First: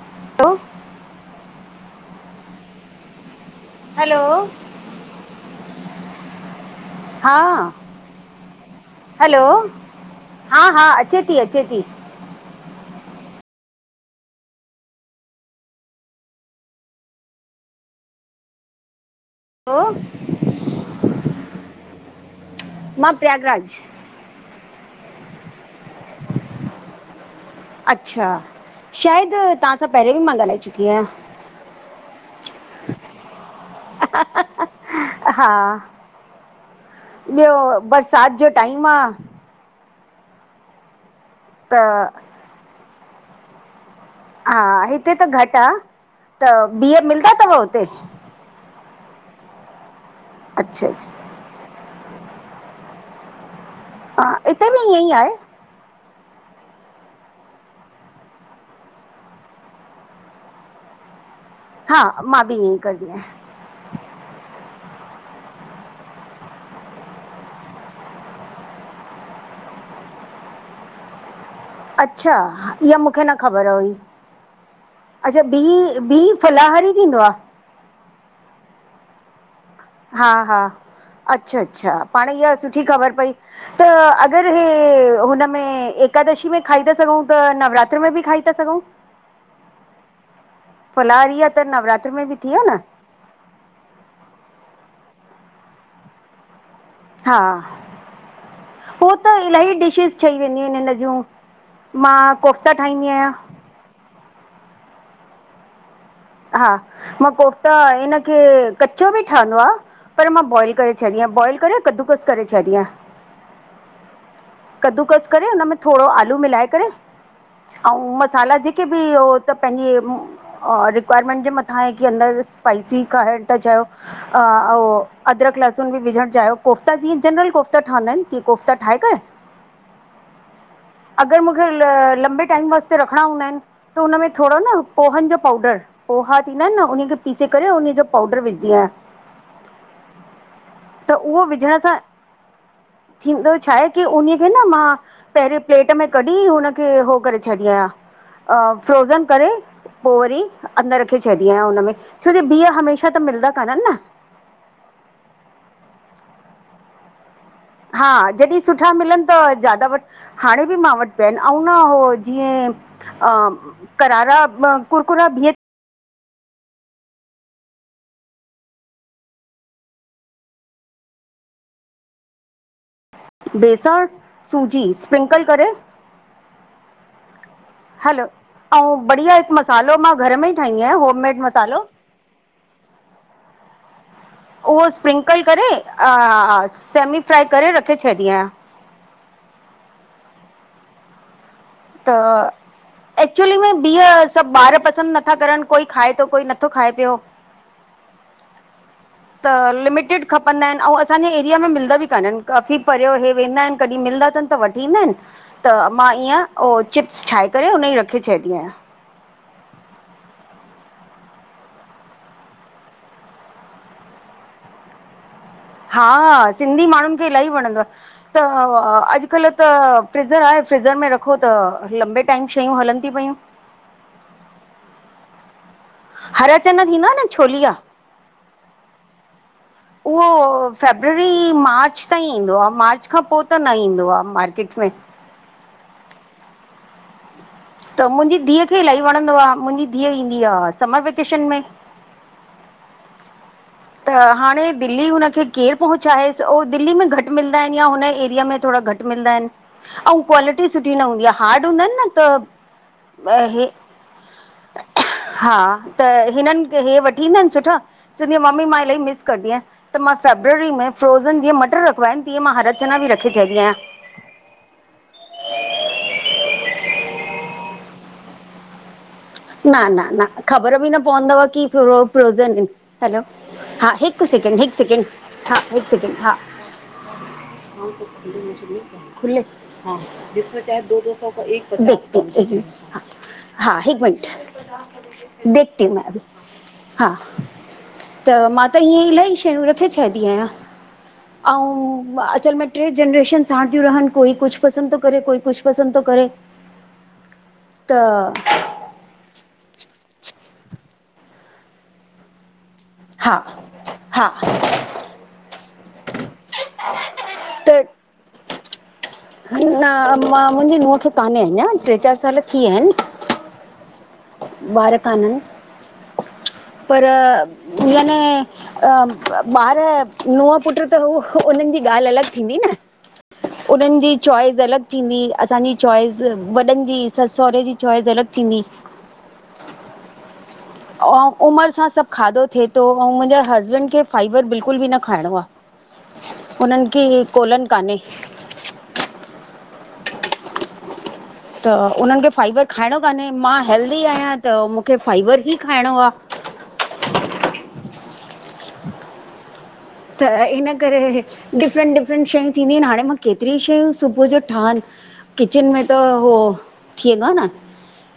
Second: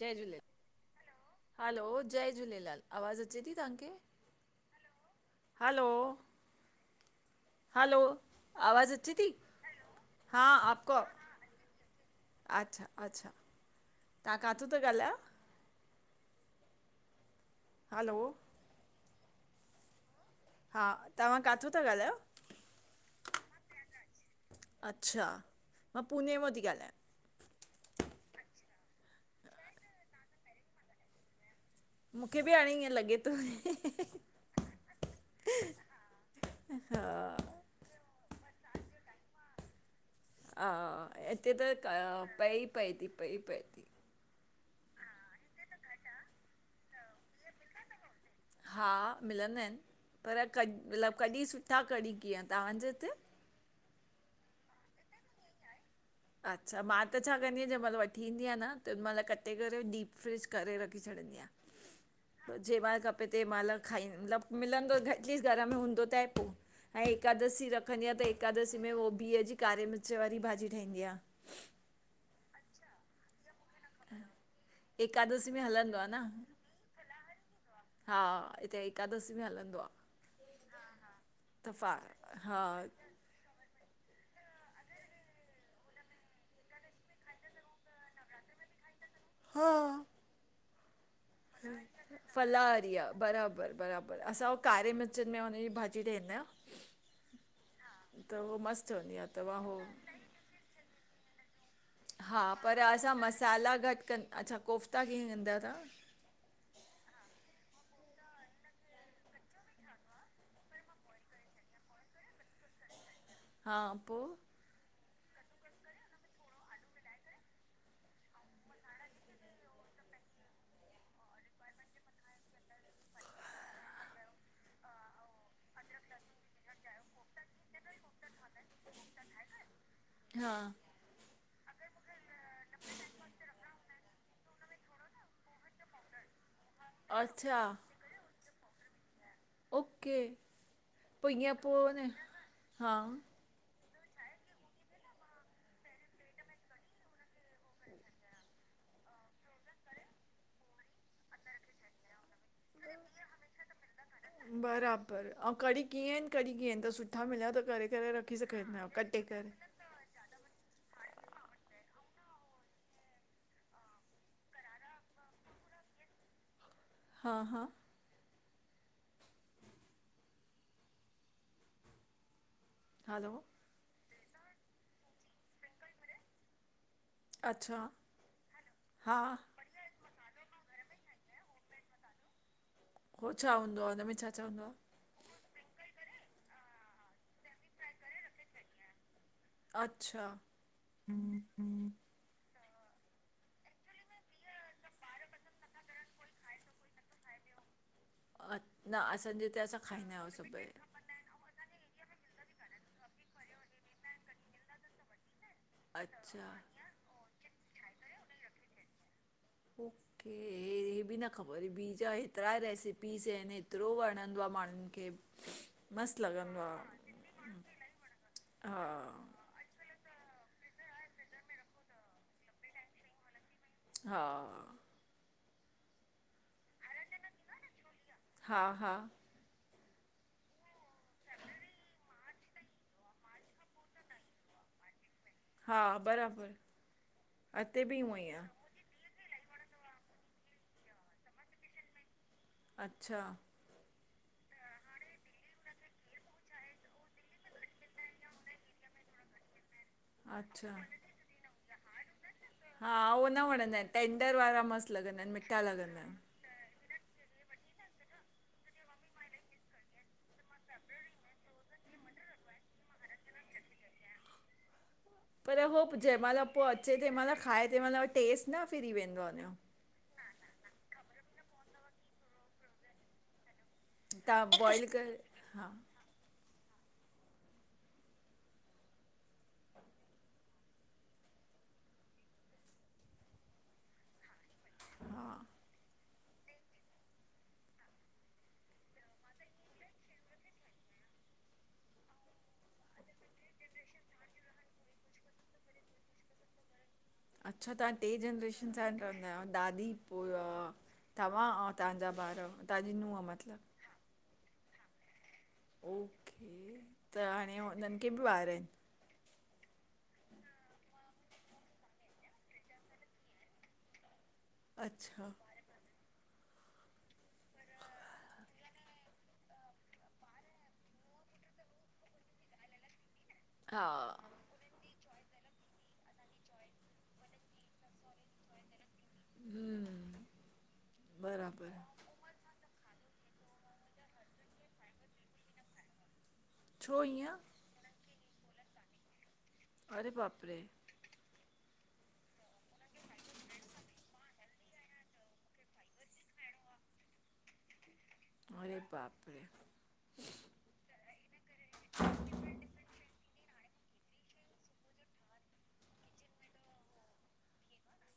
जय Jhulelal, hello hello जय झूलेलाल, आवाज़ु अचे थी तव्हांखे? हलो हलो, हा हलो, आवाज़ अचे ती? हलो हा हा अचे ती। अचे ती। अच्छा अच्छा, तव्हां काथों ता ॻाल्हायो? हलो हलो हा, तव्हां काथों था ॻाल्हायो? मां प्रयागराज। अच्छा, मां पूने मां थी ॻाल्हायां। अच्छा, शायदि तव्हां सां पहिरें बि मां ॻाल्हाए चुकी आहियां। मूंखे बि हाणे ईअं लॻे थो। हा हा। हा। -सात जो टाइम आ। हा, हिते त पए पए ती, पए पए ती। हा हिते त घटि आ, त ॿीह मिलंदा तव हुते? हा मिलंदा आहिनि‌, पर कॾहिं अच्छा अच्छा मतलबु कॾहिं सुठा कॾहिं कीअं, तव्हांजे हिते? हा हिते बि ईअं ई आहे। अच्छा, मां त छा कंदी आहियां, जंहिं महिल वठी ईंदी आहियां न तंहिं महिल कटे करे डीप फ्रिज करे रखे छॾींदी हा मां बि आहियां। ईअं ई जे महिल कंदी खपे आहियां तंहिं महिल खाई मतलबु, मिलंदो एटलीस घर में हूंदो त आहे पो ऐं एकादशी रखंदी आहियां त एकादशी में उहो बिह जी कारे मिर्च वारी भाजी ठहंदी आ। अच्छा, इहा मूंखे न ख़बर हुई। अच्छा एकादशी में बीह हलंदो आहे बी न फलाहारी थींदो आ? हा, हिते एकादशी में हलंदो आ। हा हा, अच्छा अच्छा, पाण इहा हा सुठी ख़बर पई। त अगरि हे हुनमें एकादशी में खाई था सघूं त नवरात्र में बि खाई था सघूं हा फलाहारी फलाहारी आ। बराबर बराबर, असां उ कारे मिर्चनि में हुनजी भाजी ठाहींद आहियूं। हा त उह मस्त ठहंदी आ, तहां हो ठई वेंदयूं आहिन हिन जियूं। हा पर असां मसाला घटि कनि, अच्छा कोफ्ता कीअं कंदा आयो तहां? हा, मां कोफ़्ता इनखे कचो बि ठहंदो आ। पर मां बॉइल करे छॾी आहियां, बॉइल करे कदूकस करे छॾी आहयां। हा, पो? कद्दुकस करे हुनन में थोरो आलू मिलाए करे अऊं मसाला जेक जेके बि उ त पंहिंजे रिक्वायरमेंट जे मथां आहे की अंदरि स्पाइसी खाइण था चाहियो अ अऊं अदरक लहसुन बि विझण चाहियो, कोफ़्ता जीअं जनरल कोफ़्ता ठहंदा आहिनि, ती कोफ़्ता ठाहे करे हा अगरि मूंखे लंबे टाइम वास्ते रखिणा हूंदा आहिनि त उन में थोड़ो न पोहनि जो पाउडर पोहा थींदा आहिनि न उन खे पीस अच्छा करे उन जो पाउडर विझंदी आहियां। ओके, त पो उहो इंअ पो विझण सां ह न ह थींदो छा आहे की उन खे न मां पहिरें प्लेट में कढी उनखे हो करे छॾी आहियां। फ्रोज़न करे पो वरी अंदरि रखे छॾी आहियां हुनमें, छो जो बिह हमेशह त मिलंदा काननि न। बराबर, अऊं कड़ी कीअं आहिनि, कड़ी कीअं आहिनि त सुठा मिलिया त करे हा करे रखी जॾहिं सघंदा आहियो सुठा कटे मिलनि त करे ज्यादा वठि हाणे बि मां वटि पिया आहिन, अउं न हो जीअं अ करारा कुरकुरा बिअ हा हा हलो बेसण, सूजी स्प्रिंकल करे अच्छा हलो, अउं हा बढ़िया हिकु मसालो मां घर में ई ठाहींदी आहियां होममेड मसालो। हो छा हूंदो आहे हुन में छा छा हूंदो उहो स्प्रिंकल करे ऐं सेमीफ्राए करे रखे छॾीदीं आहियां। अच्छा, हम हम त एक्चुली में ॿीह, सभु ॿार पसंदि नथा करनि कोई खाए थो, कोई नथो खाए पियो। अ न असां त हिते खाईंदा लिमिटेड आहियूं खपंदा सभई आहिनि ऐं असां असांजे एरिया में मिलंदा बि कान्हनि काफ़ी परियो इहे वेंदा आहिनि, कॾहिं मिलंदा अथनि त वठी ईंदा आहिनि। त मां ईअं अच्छा उहो चिप्स ठाहे करे उनजी रखी छॾंदी आहियां। उफ मूंखे हे बि न ख़बर हुई ॿी जा हेतिरा रेसिपीस आहिनि हेतिरो वणंदो आ माण्हुनि खे। हा मस्तु लॻंदो सिंधी आहे माण्हुनि खे इलाही वणंदो आ। त हा अ अॼुकल्ह त फ्रिज़र आहे फ्रिज़र में रखो त लंबे टाइम शयूं हलनि तीयूं पयूं। हा हरा चना थींदो आ न छोलिया हा हा उहो, फेबररी मार्च ताईं ईंदो आ, मार्च खां पो त न ईंदो आ मार्केट में। हा बराबर त मुंहिंजी धीउ खे इलाही वणंदो आ, मुंहिंजी धीउ ईंदी आ, समर वेकेशन में। अच्छा त हाणे दिल्ली हुनखे केरु पहु़ंचाएसु, ओ दिल्ली में घटि मिलंदा आहिनि या हुन एरिया में थोडा घटि। मिलंदा आहिनि। अऊं क्वालिटी अच्छा सुठी न हूंदी आ हार्ड हूंदा आहिनि न त हा उहो न ॿ हे वणंदा आहिनि टेंडर वारा मस्तु लॻंदा आहिनि हा, मिठा लॻंदा त आहिनि हिननि खे हे वठ थींदा आहिनि सुठा, चवंदी आ मम्मी मां इलाही मिस कंरदी आहियां। त मां फेबररी में फ्रोज़न जीअं मटर रखिबा आहिनि तीअं मां हरा चना बि रखे छॾंदी आहियां। पर हो जंहिं महिल पो अचे, तेहिं महिल खाए तेहिं महिल वरी टेस्ट न फिरी वेंदो आ हुनयो। न न न ख़बर बि न पोवंदव कि फ्रो फ्रोज़न आहिनि। हैलो हा हिकु तव्हां सेकिण्ड, हिकु बॉइल सेकिण्ड करे हा हिकु सेकिण्ड हा। हा सभु खाइंदे हू छा खुले, हा इसमें शायद दो दो का एक बचा है। हा हा हिकु मिंट, हा देखती हूँ मैं अभी हा। त मां त इये इलाही शयूं रखे छॾींदी आहियां। अऊं असल में ट्रे जनरेशन साण थियूं रहनि, कोई कुझु पसंदि तो करे, कोई कुझु पसंदि तो करे। अच्छा, तां त टे जनरेशन साण रंहदा आहियो। दादी पो तव्हां अऊं तव्हांजा ॿारु तव्हांजी नूंहुं हा मतिलबु हा ओके, त हाणे त हुननि खे बि ॿारु आहिनि? न मां मुंहिंजी नुंहं खे कान्हे अञां, टे चारि साल थी विया आहिनि। ॿारु अच्छा काननि, पर याने अ ॿारु नूंहं पुट त हू उननि जी ॻाल्हि अलॻि थींदी न हा उननि जी चॉइस अलॻि थींदी असांजी चॉइस, वॾनि जी ससु सहुरे जी चॉइस अलॻि थींदी। हूं अऊं उमिरि सां सभु खाधो थिए तो ऐं मुंहिंजे हसबैंड खे फाइबर बिल्कुल बि न खाइणो आ। उननि छो खे ईअं कोलनि कान्हे। अरे बाप रे त उननि खे फाइबर खाइणो कान्हे, मां हेल्दी आहियां, त मूंखे फ़ाइबर ई खाइणो आ। अरे बाप रे। त हिन करे डिफरेंट डिफरेंट शयूं थींदियूं आहिनि हाणे मां केतिरी शयूं सुबुह जो ठाहनि। किचन में त हो, थी वेंदो आ न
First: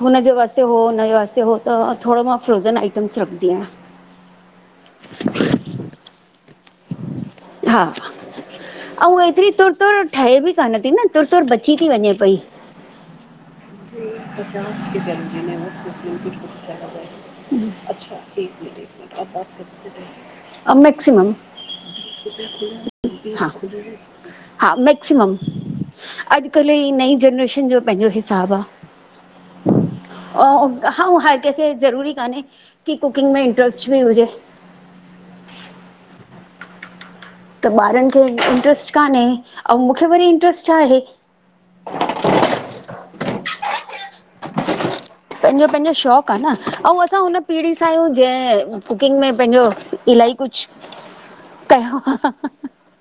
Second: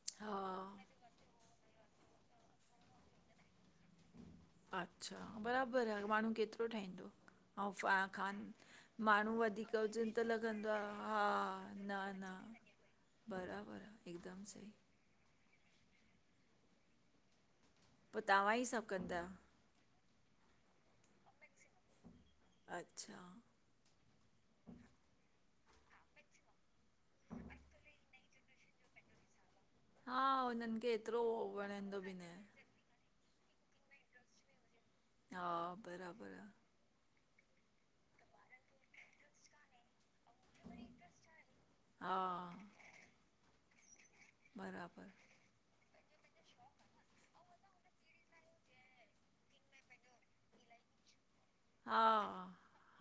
हुनजे हा वासते हो हुनजे वासे हो त थोडो मां फ्रोजन आइटम्स रखंदी आहियां। अच्छा बराबर आ माण्हू केतिरो ठाहींदो। अऊं हा फ खा ऐं माण्हू एतिरी तुर वधीक तुर हुजन त ठहे बि लॻंदो कान आ थी न हा तुर तुर बची थी न न। [inaudible] बरा पचास की गैरंटी [unintelligible] [inaudible] अच्छा, पोइ तव्हां हिकु ई मिनट, सभु कंदा आहियो हिकु मिनट [unintelligible] [inaudible] मॅक्सिमम। अच्छा हा, हा, मैक्सीमम अॼुकल्ह जी नई जनरेशन जो पंहिंजो हिसाब ऐं हा हुननि खे एतिरो हर कहिंखे वणंदो ज़रूरी बि न आहे। कान्हे। की कुकिंग में इंटरेस्ट बि हुजे। हा, बराबरि आ। त ॿारनि खे इंटरेस्ट कान्हे ऐं मूंखे वरी इंटरेस्ट छा आहे हा। बराबरि। पंहिंजो-पंहिंजो शौक़ आ न ऐं असां हुन पीढ़ी सां आहियूं जंहिं कुकिंग में पंहिंजो इलाही कुछु [inaudible] हा-हा।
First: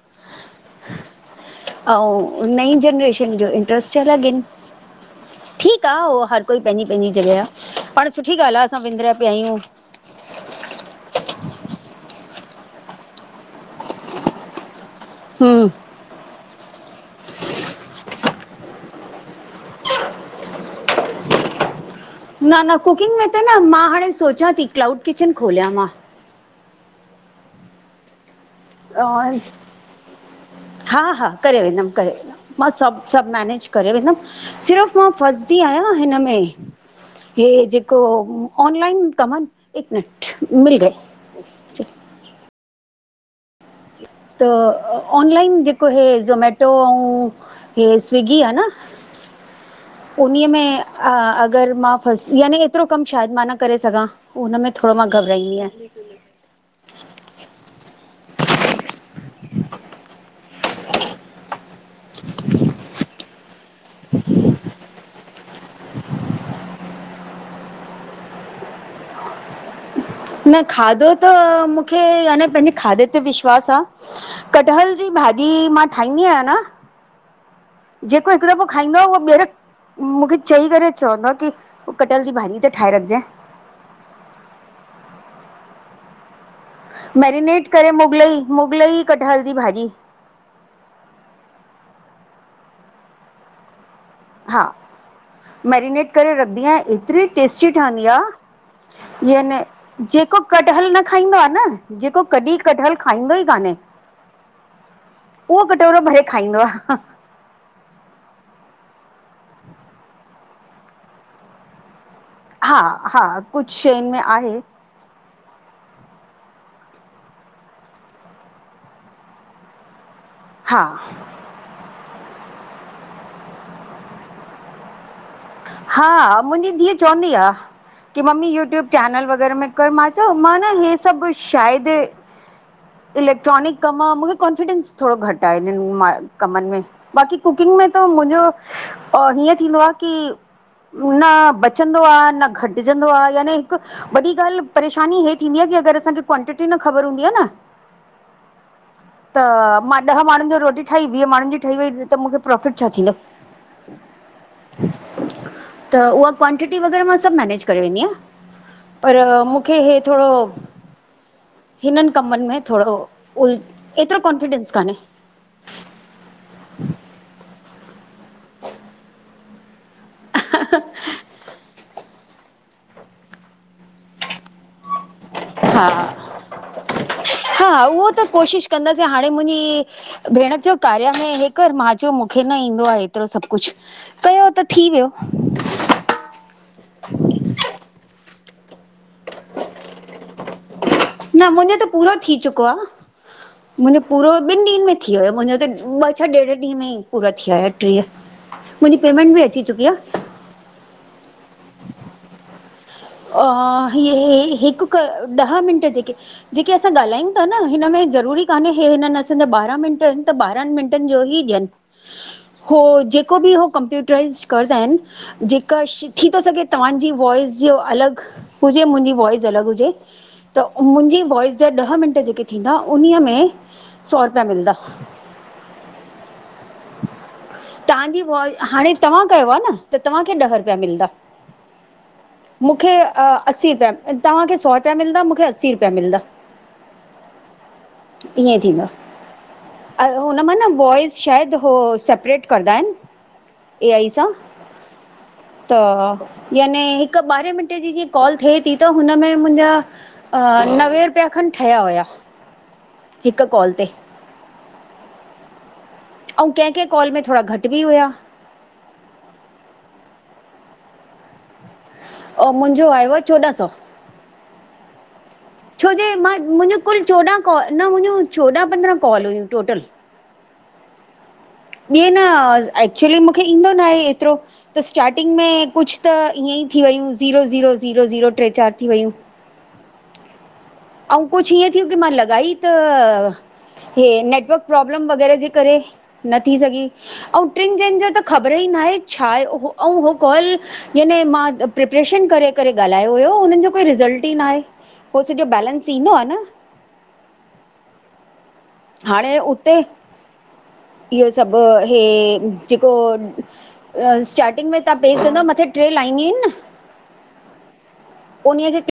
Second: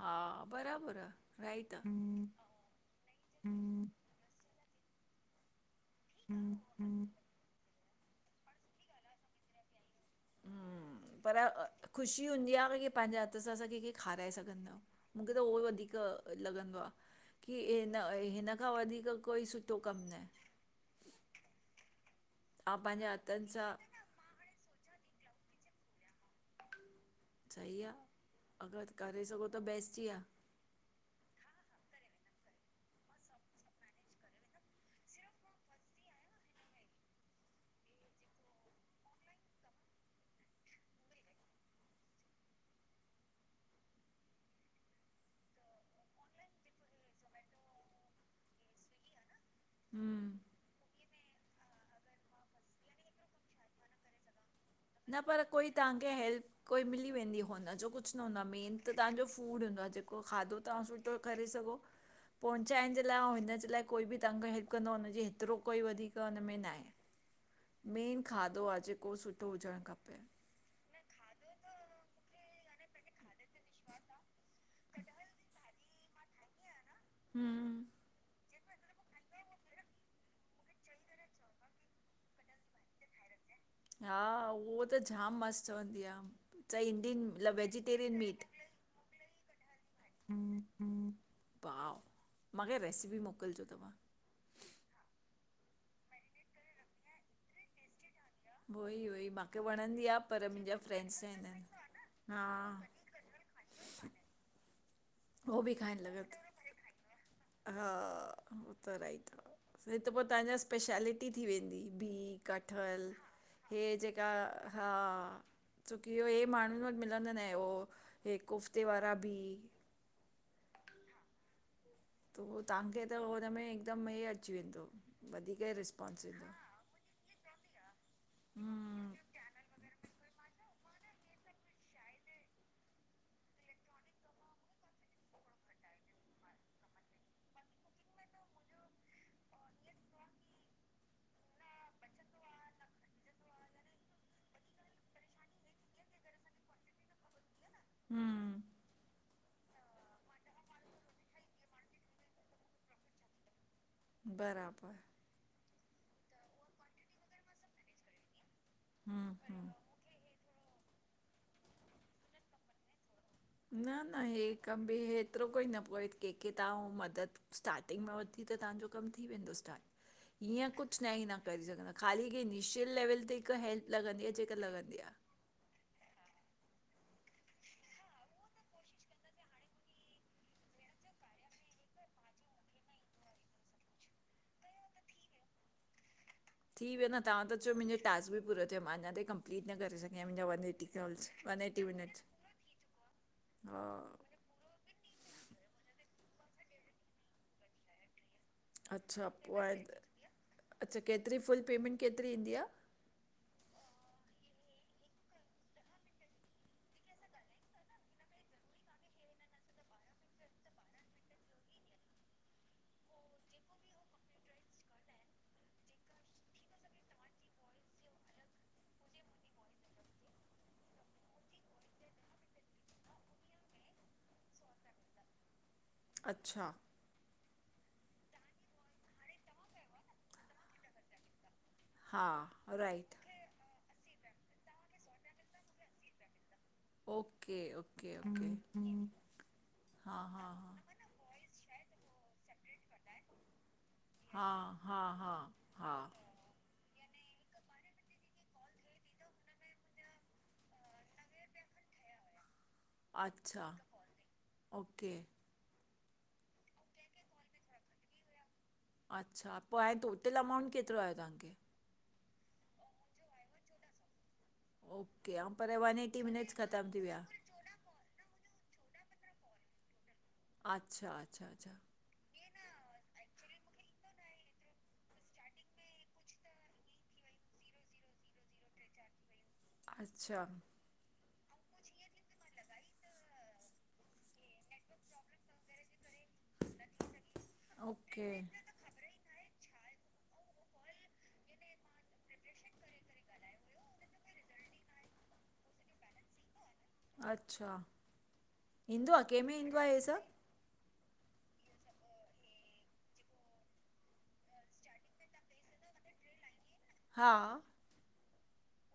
हा, बराबरि आ, राइट आ। Trust her again. ठीक आ हर कोई पंहिंजी पंहिंजी पाण सुठी ॻाल्हि आहे, असां विंद्रा पिया आहियूं। पर ख़ुशी हूंदी आहे की पंहिंजे हथ सां असां कंहिंखे खाराए सगंदा हो। मूंखे त उहो ही हूं वधीकर लॻंदो आहे की हिन-हिन खां वधीकर कोई सुठो कम न आ। तव्हां न-न पंहिंजे कुकिंग में त हथनि न सां मां हाणे सोचियां थी क्लाउड किचन खोलियां मां। सही आ। अॻरि करे सघो त बेस्ट ई आ। हा-हा करे वेंदमि, करे वेंदमि। मां सभु-सभु मेनेज करे वेंदमि। सिर्फ़ु मां फसदी आहियां हिनमें इहे जेको ऑनलाइन कमनि, एक मिनट मिल गए। [inaudible] त ऑनलाइन जेको हे ज़ोमैटो ऐं हे स्विगी आ न उन हम्म में अॻरि मां फस यानी एतिरो कमु शायदि मां न करे सघां। हुन में थोड़ो न पर कोई तव्हांखे हेल्प कोई मिली वेंदी हुन जो कुछ न हूंदो आहे मेन त तव्हांजो फूड हूंदो आहे जेको खाधो तव्हां सु सुठो करे सघो पहुचाइण जे लाइ, ऐं हिन जे लाइ कोई बि तव्हांखे हेल्प कंदो आहे हुनजे हेतिरो कोई वधीकर हुन में न आहे। [inaudible] मेन खाधो आ, जेको सुठो हुजणु खपे। न खाधो त मूंखे यानी पंहिंजे खाधे ते विश्वास विश्वास आ। कटहल जी भाॼी मां ठाहींदी आहियां न हम्म। जेको हिकु दफ़ो खाईंदो आहे उहो ॿीहर मूंखे चई करे चवंदो आहे की कटहल जी भाॼी त ठाहे रखजांइ। हा, उहो त जामु मस्तु हूंदी आ। मैरिनेट करे मुगलई, मुगलई कटहल जी भाॼी। वाउ, मां खे रेसिपी मोकिलिजो तव्हां। हा, मैरिनेट करे रखंदी आहियां एतिरी टेस्टी ठहंदी आ। उहो ई उहो ई यानी मूंखे वणंदी आहे जेको पर मुंहिंजा कटहल न फ्रेंड्स खाईंदो आहे आहिनि न जेको हा कॾहिं कटहल खाईंदो ई काने, उहो बि कटोरो खाइणु भरे लॻनि खाईंदो आ हा त राइट आ, फिर त पो तव्हांजा स्पेशेलिटी थी वेंदी बीह हा कठहल हा कुझु इहे शयुनि में जेका आहे हा छोकी इहो इहे माण्हुनि वटि मिलंदां आनि ऐ उहो इहे कोफ़्ते वारा बिह हा त उहो तहांखे त हुनमें हिकदमि हे अची वेंदो वधीक ई रिस्पॉन्स हा, ईंदो मुंहिंजी धीउ चवदी आ कि मम्मी यू टूयब हम्म चेनल वग़ैरह में कर मां चयो न हे सभु शायदि इलेक्ट्रॉनिक कमु आ, मूंखे कॉन्फिडेंस थोरो घटि आहे इननि मां कमनि में बाक़ी कुकिंग में त मुंहिंजो हीअं थींदो आ की न बचंदो आ, न घटिजंदो आ यानी हिक वॾी ॻाल्हि परेशानी हे थींदी आ की अगरि असांखे क्वांटिटी न ख़बर हूंदी आ न हम्म त मां ॾह माण्हुनि जो रोटी ठाही वीह माण्हुनि जी ठही वई, त मूंखे प्रोफिट छा थींदो? बराबरि त उहा क्वांटिटी वग़ैरह मां सब मेनेज करे वेंदी आहिया पर हम्म मूंखे हम्म हे थोरो, हिननि कमनि में थोरो उल न न एतिरो हे कॉन्फिडेंस कम कान्हे बि हेएतिरो कोई न पोए कंहिंखे तव्हां मदद स्टार्टिंग मां वठी त तहांजो कमु थी वेंदो स्टार्ट हीअं कुछ न ई न करे सघंदा, ख़ाली की इनिशियल लेवल ते हिकु हेल्प लॻंदी आ जेका लॻंदी आह हा, हा उहो त कोशिश कंदासीं हाणे मुंहिंजी भेण जो कार्य में हे कर मां, चयो मूंखे न ईंदो आ एतिरो सभु कुछ कयो त थी वियो थी वियो न तव्हां त चयो मुंहिंजो टास्क बि पूरो थियो, मां अञा ताई कंप्लीट न करे सघी आया मुंहिंजाो व न मुंहिंजो त पूरो थी चुको आ, हा मुंहिंजो पूरो ॿिनि ॾींहंनि में थी वियो मुंहिंजो त ॿ छ ॾेढ ॾींहं में ई पूरा थीया ईअ, मुंहिंजी अच्छा पेमेंट बि पोइ अची हाणे चुकी आ त- अच्छा केतिरी, फुल पेमेंट केतिरी ईंदी आ? अ इहे हिकु ॾह मिंट जेके जेके असां ॻाल्हायूं था न हिनमें ज़रूरी कान्हे हे हिननि असांजा ॿारहां मिनट त बारहनि मिंटनि जो ई ॾियन हो जेको बि हो कंप्यूटराइज़ कंदा आहिनि जेकर शीखी तो सघे तव्हांजी वॉइस जो अलग हुजे, मुंहिंजी वॉइस अलग हुजे त मुंहिंजी वॉइस जा ॾह मिंट जेके थींदा, उन्हीअ में सौ रुपया मिलदा [inaudible] घरररररर अच्छा तव्हांजी काल, हाणे तव्हां कयो आ न त तव्हांखे ॾह रुपिया मिलदा हा मूंखे राइट असीं रुपया, तव्हांखे सौ रुपिया मिलंदा मूंखे असीं रुपिया मिलंदा ओके ओके ओके ऐ हा हुन हा मां न हा वाॅइस शायदि हो सेपरेट कंदा आहिनि ए आई स, हा हा हा त हा याने हिकु ॿारहें मिन्टें जी जीअं कॉल थिए थी त हुनमें मुंहिंजा अ नवे रुपिया खनि ठहिया हुया हिकु अच्छा कॉल ते ओके अऊ केंहिं केंहिं कॉल में थोरा घटि बि हुया अच्छा पोइ ऐं टोटल अमाउंट केतिरो आयो तव्हांखे अ मुंहिंजो आयोआ चोॾहं सौ ओके ऐं पर वन छोॼे एटी मां मिनट्स मुंहिंजो ख़तमु कुल थी विया चौॾहं कॉल न मुंहिंजियूं चोॾहं पंद्रहं कॉल हुयूं टोटल अच्छा अच्छा अच्छा ईंयं न एक्चुली मूंखे ईंदो ना आहे एतिरो त स्टार्टिंग में कुछु त ईअं ई थी वयूं ज़ीरो ज़ीरो ज़ीरो ज़ीरो ट्रे चारि थी वयूं अच्छा अऊं कुछु इएंं थियुं कि मां लॻाई त हे नेटवर्क प्रोब्लम वग़ैरह ॼे करे न थी सघी अऊं ट्रिन चइनि ॼो त ओके ख़बर ई ना हे छा आहे ओह अऊं हो कॉल याने मां प्रिपरेशन करे करे ॻाल्हायो हुयो उन्हनि ॼो कोई रिॼल्ट ई नाहे हो सॼो बैलेंस ईंदो आ न अच्छा ईंदो आहे हांणें कंहिंमें उते ईंदो आहे हे सभु इहो सभु हे ॼेको अ स्टार्टिंग में तव्हां पे कंदाव मथां ट्रे लाइनियूं इनि न हा उन्हींअ खे